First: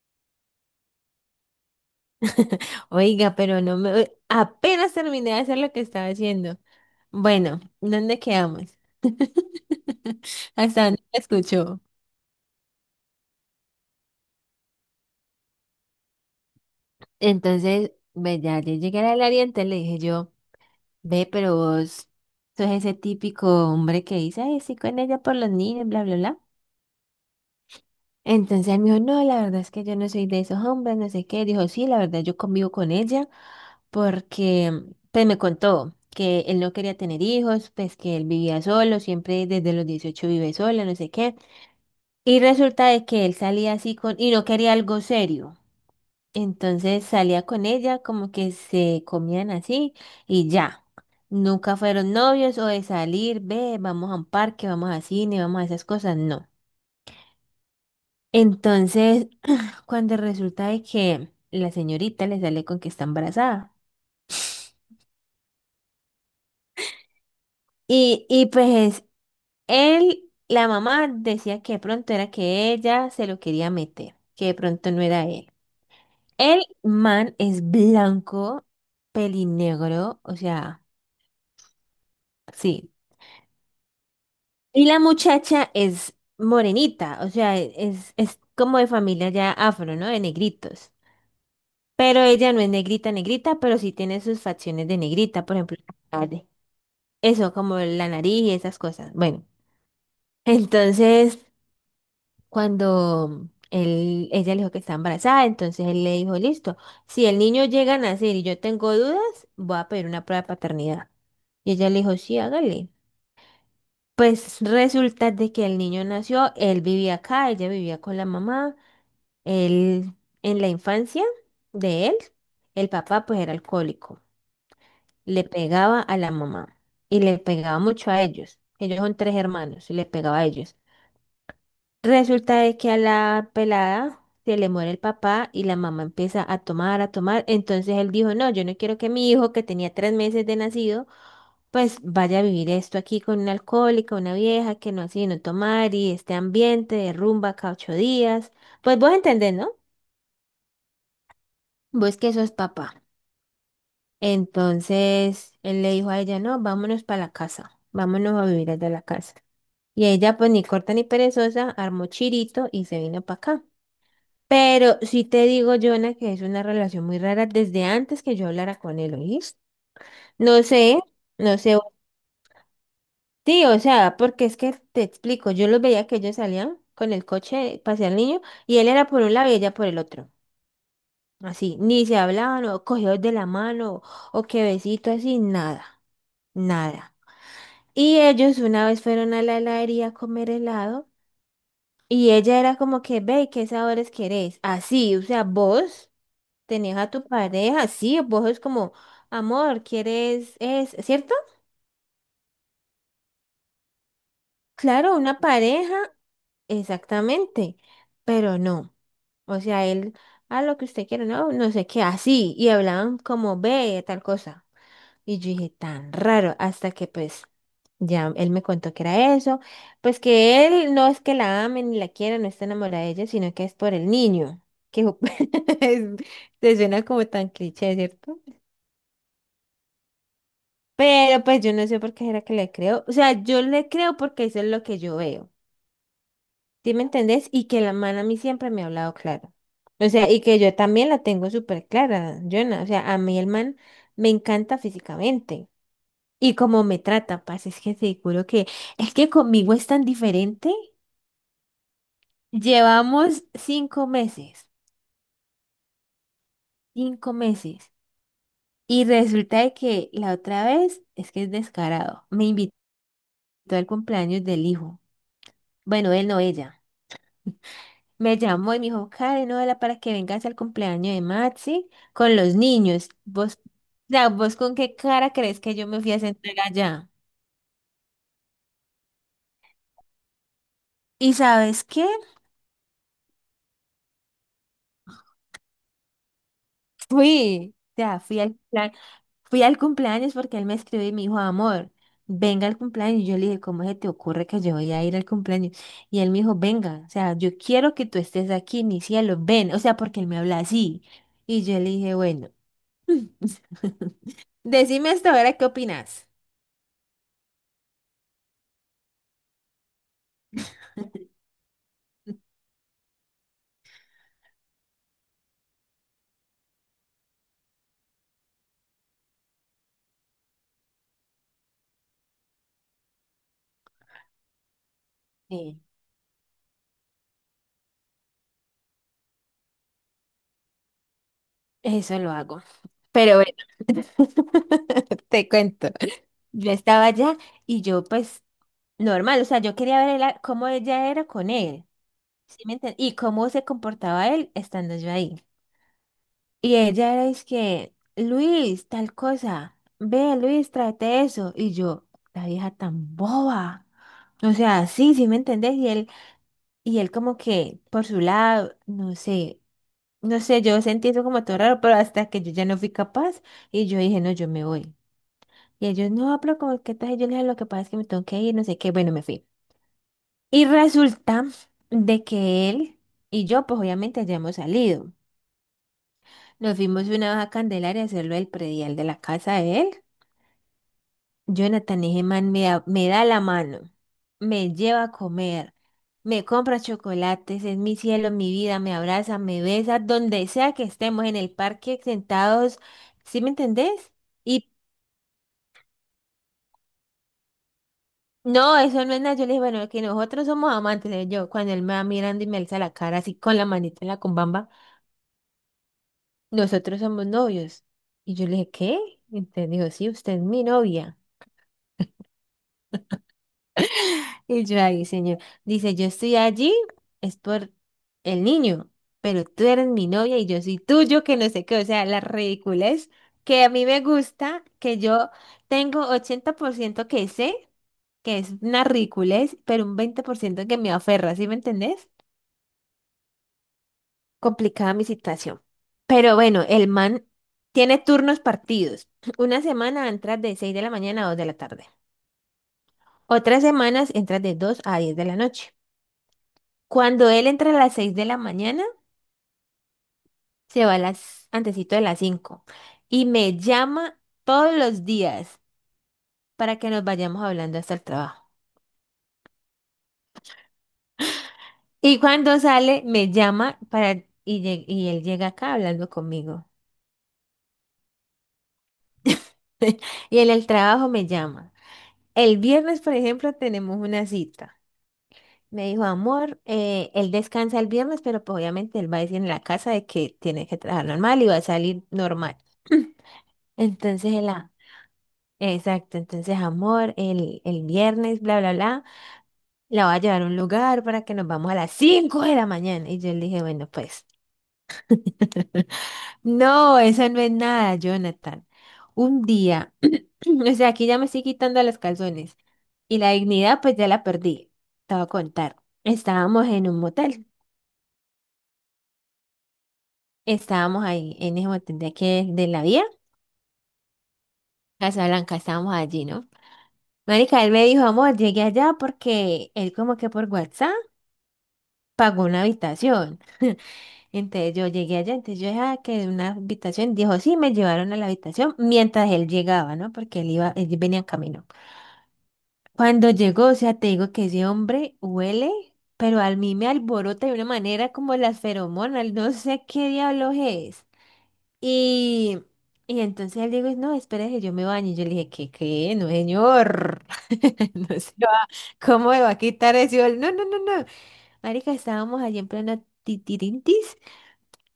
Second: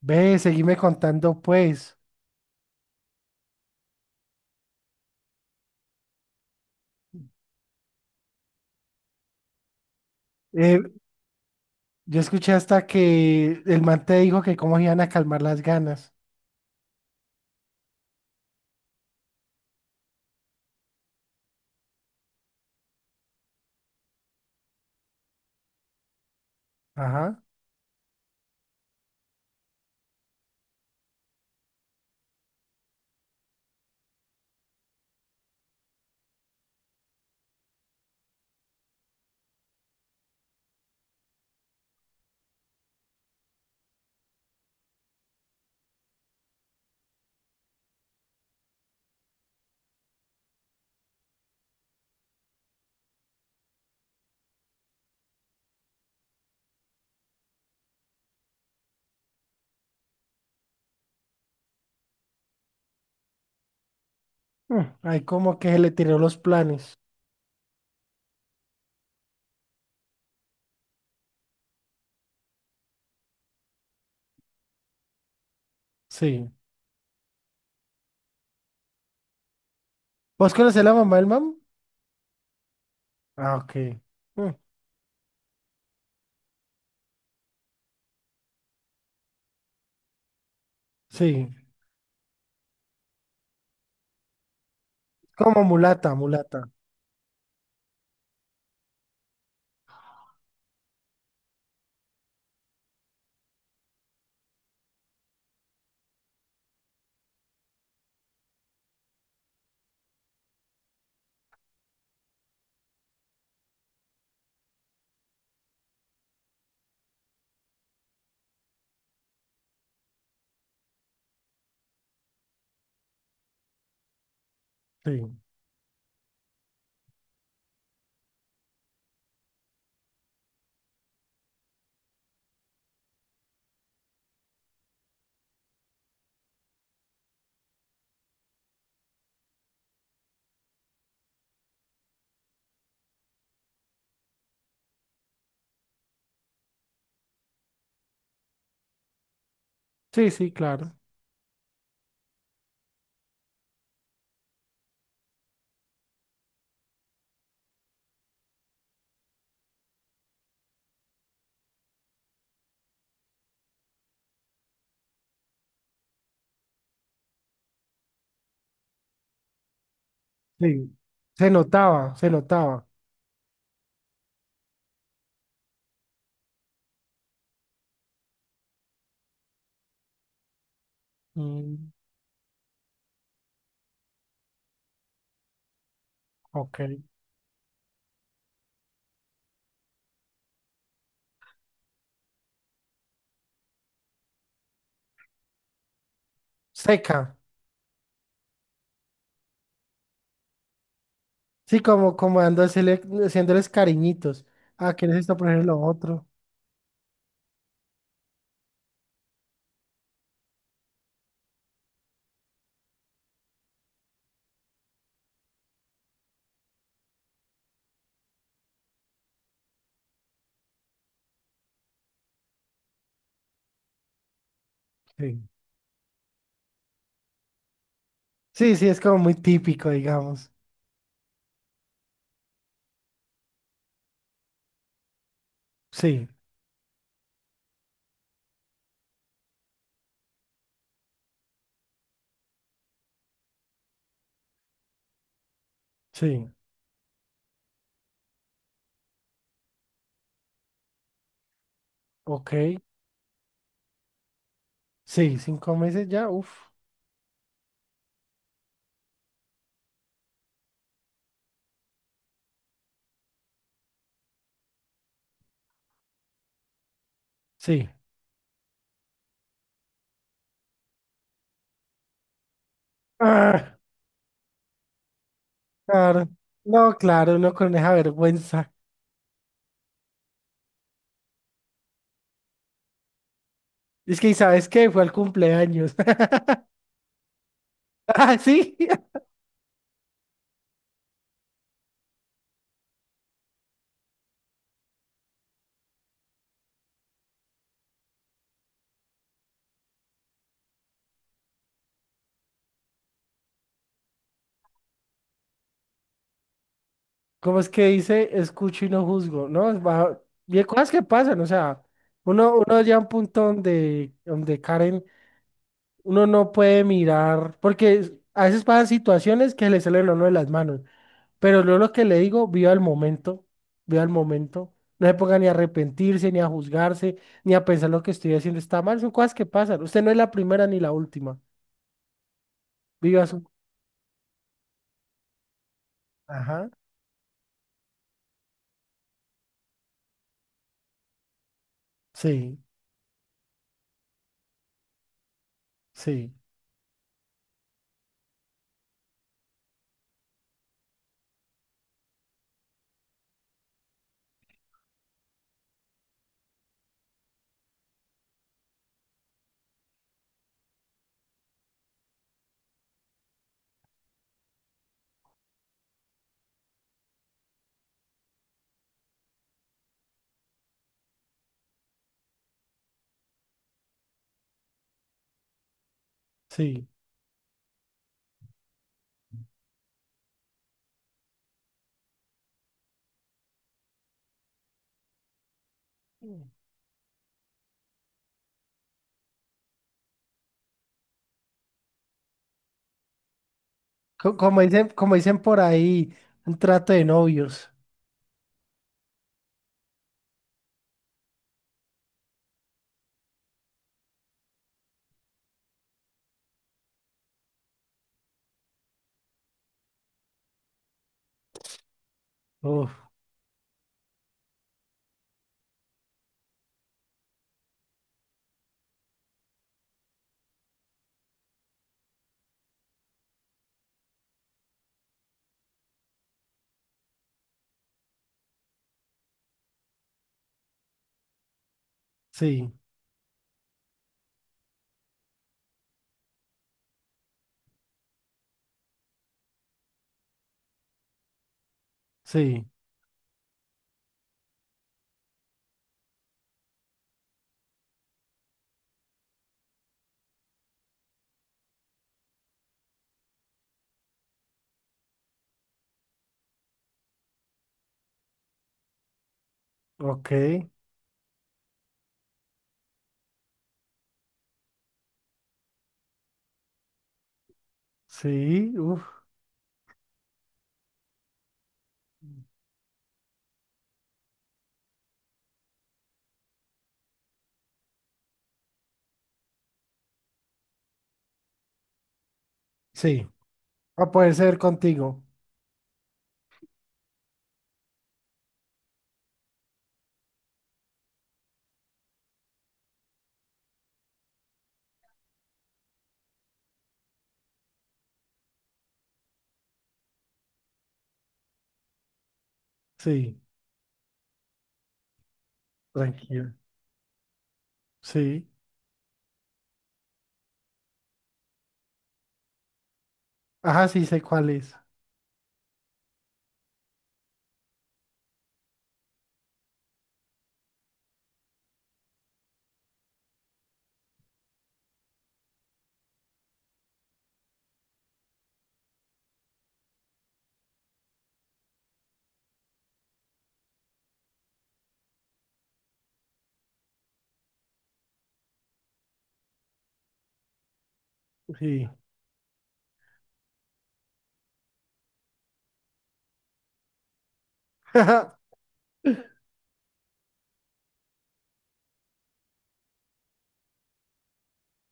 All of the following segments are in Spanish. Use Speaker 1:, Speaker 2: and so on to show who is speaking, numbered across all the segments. Speaker 1: Ve, seguime contando pues.
Speaker 2: Oiga, pero no me... apenas terminé de hacer lo que estaba haciendo. Bueno, ¿dónde quedamos?
Speaker 1: Eh,
Speaker 2: Hasta dónde me escuchó.
Speaker 1: yo escuché hasta que el man te dijo que cómo iban a calmar las ganas.
Speaker 2: Entonces, ve, ya yo llegué al área, entonces le dije yo, ve, pero vos sos ese típico hombre que dice, ay, sí, con ella por los niños, bla, bla, bla.
Speaker 1: Ajá.
Speaker 2: Entonces él me dijo, no, la verdad es que yo no soy de esos hombres, no sé qué. Dijo, sí, la verdad yo convivo con ella porque, pues me contó que él no quería tener hijos, pues que él vivía solo, siempre desde los 18 vive solo, no sé qué. Y resulta de que él salía así y no quería algo serio. Entonces salía con ella, como que se comían así y ya. Nunca fueron novios o de salir, ve, vamos a un parque, vamos a cine, vamos a esas cosas, no. Entonces cuando resulta de que la señorita le sale con que está embarazada.
Speaker 1: Ahí como que se le tiró los planes.
Speaker 2: Y pues él, la mamá decía que de pronto era que ella se lo quería meter, que de pronto no era él.
Speaker 1: Sí.
Speaker 2: El man es blanco, pelinegro, o
Speaker 1: ¿Vos
Speaker 2: sea,
Speaker 1: conocés la mamá del man?
Speaker 2: sí.
Speaker 1: Ah, ok. Mm.
Speaker 2: Y la muchacha es morenita, o sea, es como de familia ya afro, ¿no? De negritos.
Speaker 1: Sí.
Speaker 2: Pero ella no es negrita, negrita, pero sí tiene sus facciones de negrita, por
Speaker 1: Como
Speaker 2: ejemplo.
Speaker 1: mulata, mulata.
Speaker 2: Eso, como la nariz y esas cosas. Bueno, entonces cuando ella le dijo que está embarazada, entonces él le dijo, listo, si el niño llega a nacer y yo tengo dudas, voy a pedir una prueba de paternidad. Y ella le dijo, sí, hágale. Pues resulta de que el niño nació, él vivía acá, ella vivía con la mamá, él en la infancia de él, el papá pues era alcohólico,
Speaker 1: Sí.
Speaker 2: le pegaba a la mamá y le pegaba mucho a ellos. Ellos son tres hermanos y le pegaba a ellos. Resulta de que a la pelada se le muere el papá y la mamá empieza a tomar, a tomar. Entonces él dijo, no, yo no quiero que mi hijo, que tenía 3 meses de nacido, pues vaya a vivir esto aquí con una alcohólica, una vieja que no hace no tomar y este ambiente de rumba cada 8 días. Pues vos entendés, ¿no?
Speaker 1: Sí, sí, claro.
Speaker 2: Vos que sos papá. Entonces él le dijo a ella, no, vámonos para la casa, vámonos a vivir desde la casa. Y ella, pues ni corta ni perezosa, armó chirito y se vino para acá. Pero sí te digo, Jonah, que es una relación muy rara desde antes que yo hablara con él, ¿oíste? No
Speaker 1: Sí.
Speaker 2: sé,
Speaker 1: Se
Speaker 2: no sé.
Speaker 1: notaba, se notaba.
Speaker 2: Sí, o sea, porque es que te explico, yo los veía que ellos salían con el coche, pasé al niño, y él era por un lado y ella por el otro. Así,
Speaker 1: Mm,
Speaker 2: ni se hablaban, o cogidos de la mano, o que besito, así, nada,
Speaker 1: ok.
Speaker 2: nada. Y ellos una vez fueron a la heladería a comer helado, y ella era como que, ve, ¿qué sabores querés? Así, o sea, vos. Tenés a tu
Speaker 1: Seca.
Speaker 2: pareja, sí, vos es como, amor, ¿quieres es, ¿cierto?
Speaker 1: Sí, como haciéndoles cariñitos. Ah, ¿quieres
Speaker 2: Claro,
Speaker 1: esto
Speaker 2: una
Speaker 1: poner lo
Speaker 2: pareja,
Speaker 1: otro?
Speaker 2: exactamente, pero no. O sea, él, a lo que usted quiere, no, no sé qué, así, y hablaban como ve, tal cosa. Y yo dije, tan raro, hasta que pues ya él me contó que era eso, pues que él no es que la ame ni la quiera, no está enamorada de ella, sino que es por el niño, que
Speaker 1: Sí.
Speaker 2: te suena como tan cliché, ¿cierto?
Speaker 1: Sí, sí, es como muy típico, digamos.
Speaker 2: Pero pues yo no sé por qué era que le creo. O sea, yo le creo porque eso es lo que yo veo.
Speaker 1: Sí,
Speaker 2: ¿Sí me entendés? Y que la man a mí siempre me ha hablado claro. O sea, y que yo también la tengo súper clara, Jonah. O sea, a mí el man me encanta físicamente.
Speaker 1: sí,
Speaker 2: Y como me trata, paz, es que seguro que es que conmigo es tan diferente.
Speaker 1: ok.
Speaker 2: Llevamos 5 meses,
Speaker 1: Sí, 5 meses ya, uff,
Speaker 2: 5 meses. Y resulta de que la otra vez es que es descarado. Me invitó al cumpleaños del hijo. Bueno, él no, ella.
Speaker 1: sí.
Speaker 2: Me llamó y me dijo, Karen, hola, para que vengas al cumpleaños de Maxi con los niños. ¿Vos, o
Speaker 1: Ah,
Speaker 2: sea, vos con qué cara crees que yo me fui a
Speaker 1: claro.
Speaker 2: sentar
Speaker 1: No,
Speaker 2: allá?
Speaker 1: claro, uno con esa vergüenza.
Speaker 2: ¿Y sabes qué?
Speaker 1: Es que, ¿y sabes qué? Fue al cumpleaños.
Speaker 2: Fui, ya
Speaker 1: Ah,
Speaker 2: fui al
Speaker 1: sí.
Speaker 2: plan, fui al cumpleaños porque él me escribió y me dijo, amor, venga al cumpleaños. Y yo le dije, ¿cómo se te ocurre que yo voy a ir al cumpleaños? Y él me dijo, venga, o sea, yo quiero que tú estés aquí, mi cielo, ven, o sea, porque él me habla así. Y yo le dije, bueno, decime hasta ahora qué opinas.
Speaker 1: ¿Cómo es que dice, escucho y no juzgo? ¿No? Y hay cosas que pasan, o sea, uno llega a un punto donde Karen, uno no puede mirar, porque a veces pasan situaciones que le salen a uno de las manos. Pero yo lo que le digo, viva el momento, viva el momento. No se ponga ni a
Speaker 2: Sí.
Speaker 1: arrepentirse, ni a juzgarse, ni a pensar lo que estoy haciendo está mal. Son cosas que pasan. Usted no es la primera ni la última.
Speaker 2: Eso lo hago.
Speaker 1: Viva
Speaker 2: Pero
Speaker 1: su.
Speaker 2: bueno, te cuento.
Speaker 1: Ajá.
Speaker 2: Yo estaba allá y yo pues normal, o sea, yo quería ver el- cómo ella era con él,
Speaker 1: Sí,
Speaker 2: ¿sí me entiendes? Y cómo se comportaba él estando yo ahí.
Speaker 1: sí,
Speaker 2: Y ella era, es que, Luis, tal cosa, ve, Luis, tráete eso. Y yo, la vieja tan boba. O sea, sí, sí me entendés. Y él como que por su lado, no sé, no sé, yo sentí eso como todo raro, pero hasta que yo ya no fui capaz y yo dije, no, yo me voy. Y ellos, no, pero como que tal, y yo le dije, lo que pasa es que me tengo que ir, no sé qué, bueno, me fui. Y resulta de que él y yo, pues obviamente ya hemos salido. Nos
Speaker 1: sí.
Speaker 2: fuimos una vez a Candelaria a hacerlo el predial de la casa de él. Jonathan, ese man me da la mano, me lleva a comer, me compra chocolates, es mi cielo, mi vida, me abraza, me besa, donde sea que estemos en el parque sentados, ¿sí me entendés?
Speaker 1: Como
Speaker 2: Y
Speaker 1: dicen, como dicen por ahí, un trato de novios.
Speaker 2: no, eso no es nada. Yo le dije, bueno, que nosotros somos amantes. Le dije yo, cuando él me va mirando y me alza la cara así con la manita en la cumbamba, nosotros somos novios. Y yo le dije, ¿qué? Entonces dijo, sí, usted es mi novia.
Speaker 1: Uf,
Speaker 2: Y yo, ahí, señor. Dice, yo estoy allí, es por el niño, pero tú eres mi novia y yo soy tuyo, que no sé qué. O sea, la ridiculez que a mí me gusta, que yo tengo 80% que sé, que es una ridiculez, pero un 20% que me aferra, ¿sí me entendés?
Speaker 1: sí,
Speaker 2: Complicada mi situación. Pero bueno, el man tiene turnos partidos. Una semana entras de 6 de la mañana a 2 de la tarde.
Speaker 1: sí,
Speaker 2: Otras semanas entras de 2 a 10 de la noche. Cuando él entra a las 6 de la mañana, se va a las antesito de las 5 y me llama todos los días para que nos vayamos hablando hasta el trabajo.
Speaker 1: ok,
Speaker 2: Y cuando sale, me llama para y, y él llega acá hablando conmigo.
Speaker 1: sí, uf,
Speaker 2: Y en el trabajo me llama. El viernes, por ejemplo, tenemos una cita. Me dijo, amor, él descansa el viernes, pero pues obviamente él va a decir en la casa de que tiene que trabajar normal y va a salir normal.
Speaker 1: sí. Va a
Speaker 2: Entonces,
Speaker 1: poder ser contigo.
Speaker 2: exacto, entonces, amor, el viernes, bla, bla, bla, la va a llevar a un lugar para que nos vamos a las 5 de la mañana. Y yo le dije, bueno, pues, no, eso no es nada, Jonathan. Un día, o sea, aquí ya me estoy quitando los calzones y la
Speaker 1: Sí,
Speaker 2: dignidad, pues ya la perdí. Te voy a contar.
Speaker 1: tranquilo.
Speaker 2: Estábamos en un motel.
Speaker 1: Sí.
Speaker 2: Estábamos ahí en ese montón de aquí de la vía,
Speaker 1: Ajá, sí sé cuál es.
Speaker 2: Casablanca, estábamos allí, ¿no? Marica, él me dijo, amor, llegué allá porque él como que por WhatsApp pagó una habitación. Entonces yo llegué allá, entonces yo dejaba que una habitación, dijo, sí, me llevaron a la habitación mientras él llegaba, ¿no? Porque él iba, él venía en camino. Cuando llegó, o sea, te digo que ese hombre huele, pero a mí me alborota de una manera como las feromonas, no sé qué diablos es.
Speaker 1: Sí.
Speaker 2: Y, y entonces él dijo, no, espérese, yo me baño. Y yo le dije, ¿qué, qué? No, señor. No se va. ¿Cómo me va a quitar eso? Y él, no, no, no, no. Marica, estábamos allí en pleno titirintis.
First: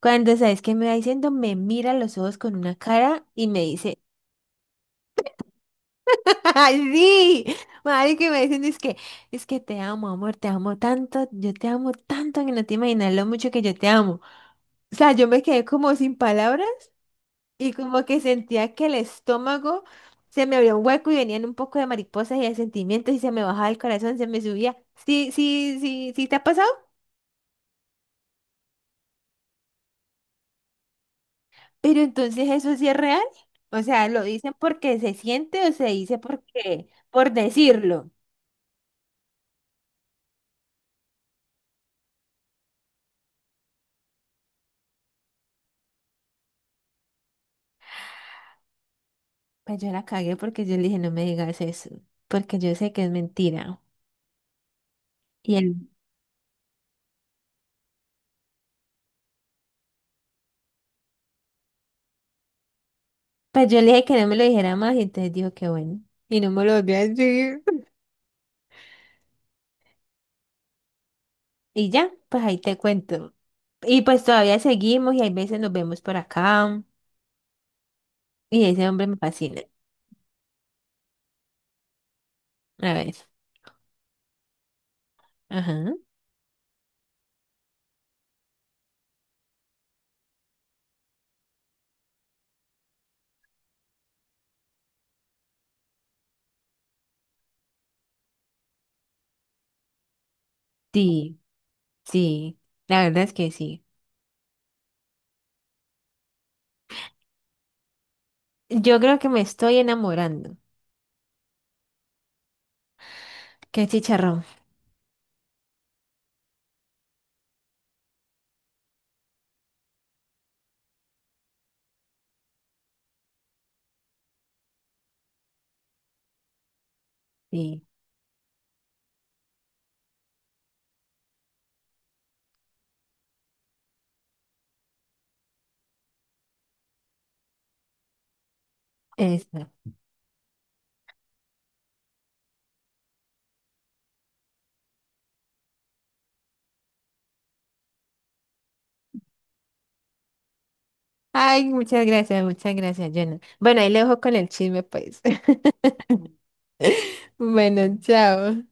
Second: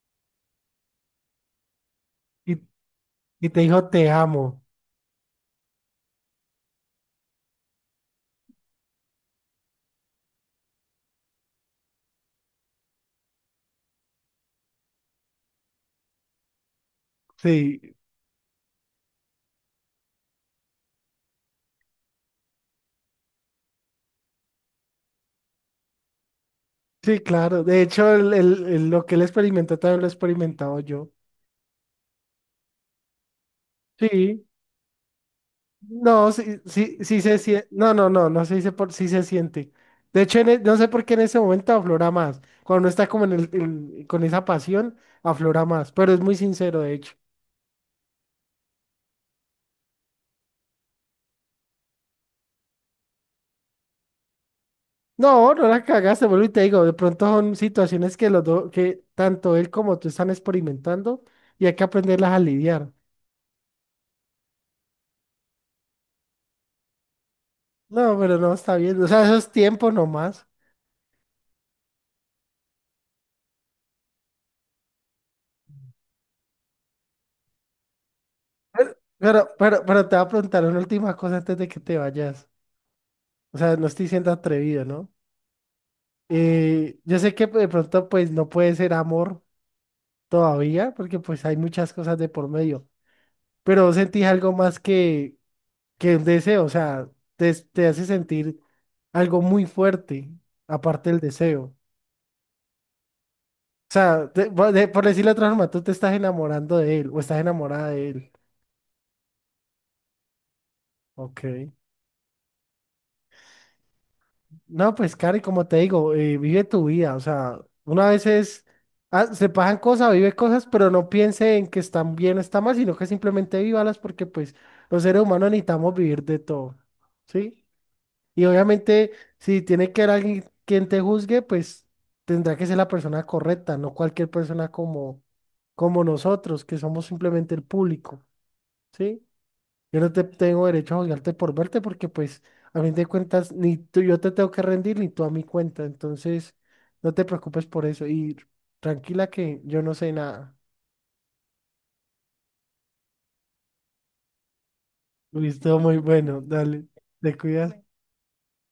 Speaker 2: Cuando, ¿sabes qué me va diciendo? Me mira a los ojos con
Speaker 1: Y
Speaker 2: una cara y
Speaker 1: Y
Speaker 2: me
Speaker 1: te dijo,
Speaker 2: dice,
Speaker 1: te amo.
Speaker 2: ¡ay, sí! Marica, y me dicen, es que te amo, amor, te amo tanto, yo te amo tanto que no te imaginas lo mucho que yo te amo. O sea, yo me quedé como sin palabras. Y
Speaker 1: Sí,
Speaker 2: como que sentía que el estómago se me abría un hueco y venían un poco de mariposas y de sentimientos y se me bajaba el corazón, se me subía. Sí, sí, sí, sí te ha pasado,
Speaker 1: sí, claro. De hecho, lo que él experimentó también lo he experimentado yo.
Speaker 2: pero entonces eso sí es real. O sea, ¿lo
Speaker 1: Sí,
Speaker 2: dicen porque se siente o se dice
Speaker 1: no, sí,
Speaker 2: porque,
Speaker 1: sí, sí
Speaker 2: por
Speaker 1: se siente. No, no,
Speaker 2: decirlo?
Speaker 1: no, no se dice por sí se siente. De hecho, no sé por qué en ese momento aflora más. Cuando uno está como con esa pasión, aflora más. Pero es muy sincero, de hecho.
Speaker 2: Pues yo la cagué porque yo le dije, no me digas eso, porque yo sé que es mentira.
Speaker 1: No,
Speaker 2: Y
Speaker 1: no
Speaker 2: él,
Speaker 1: la cagaste, vuelvo y te digo, de pronto son situaciones que los dos, que tanto él como tú están experimentando y hay que aprenderlas a lidiar.
Speaker 2: pues yo le dije que no me lo dijera más y entonces dijo que bueno. Y no me lo volvió a decir.
Speaker 1: No, pero no está bien. O sea, eso es tiempo nomás.
Speaker 2: Y ya, pues ahí te cuento. Y pues todavía seguimos y hay veces nos vemos por acá. Y ese hombre me
Speaker 1: Pero,
Speaker 2: fascina.
Speaker 1: pero, pero te voy a preguntar una última cosa antes de que te vayas.
Speaker 2: A ver.
Speaker 1: O sea, no estoy siendo atrevido, ¿no?
Speaker 2: Ajá.
Speaker 1: Yo sé que de pronto pues no puede ser amor todavía, porque pues hay muchas cosas de por medio, pero ¿vos sentís algo más que un deseo, o sea, te hace sentir algo muy fuerte, aparte del
Speaker 2: Sí,
Speaker 1: deseo.
Speaker 2: sí. La verdad es que sí.
Speaker 1: O sea, por decirlo de otra forma, tú te estás enamorando de él o estás enamorada de él.
Speaker 2: Yo creo que me estoy enamorando.
Speaker 1: Ok.
Speaker 2: Qué chicharrón.
Speaker 1: No, pues, Cari, como te digo, vive tu vida. O sea, una vez es, ah, se pasan cosas, vive cosas, pero no piense en que están bien o están mal, sino que simplemente vívalas porque, pues, los seres humanos necesitamos vivir de todo. ¿Sí?
Speaker 2: Sí,
Speaker 1: Y obviamente, si tiene que haber alguien quien te juzgue, pues tendrá que ser la persona correcta, no cualquier persona como nosotros, que somos simplemente el público. ¿Sí?
Speaker 2: eso.
Speaker 1: Yo no te tengo derecho a juzgarte por verte porque pues a fin de cuentas ni tú yo te tengo que rendir ni tú a mi cuenta. Entonces no te preocupes por eso y tranquila que yo no sé nada.
Speaker 2: Ay, muchas gracias, Jonah. Bueno, ahí le dejo con el chisme, pues.
Speaker 1: Listo, muy bueno, dale. Te cuidas.
Speaker 2: Bueno, chao.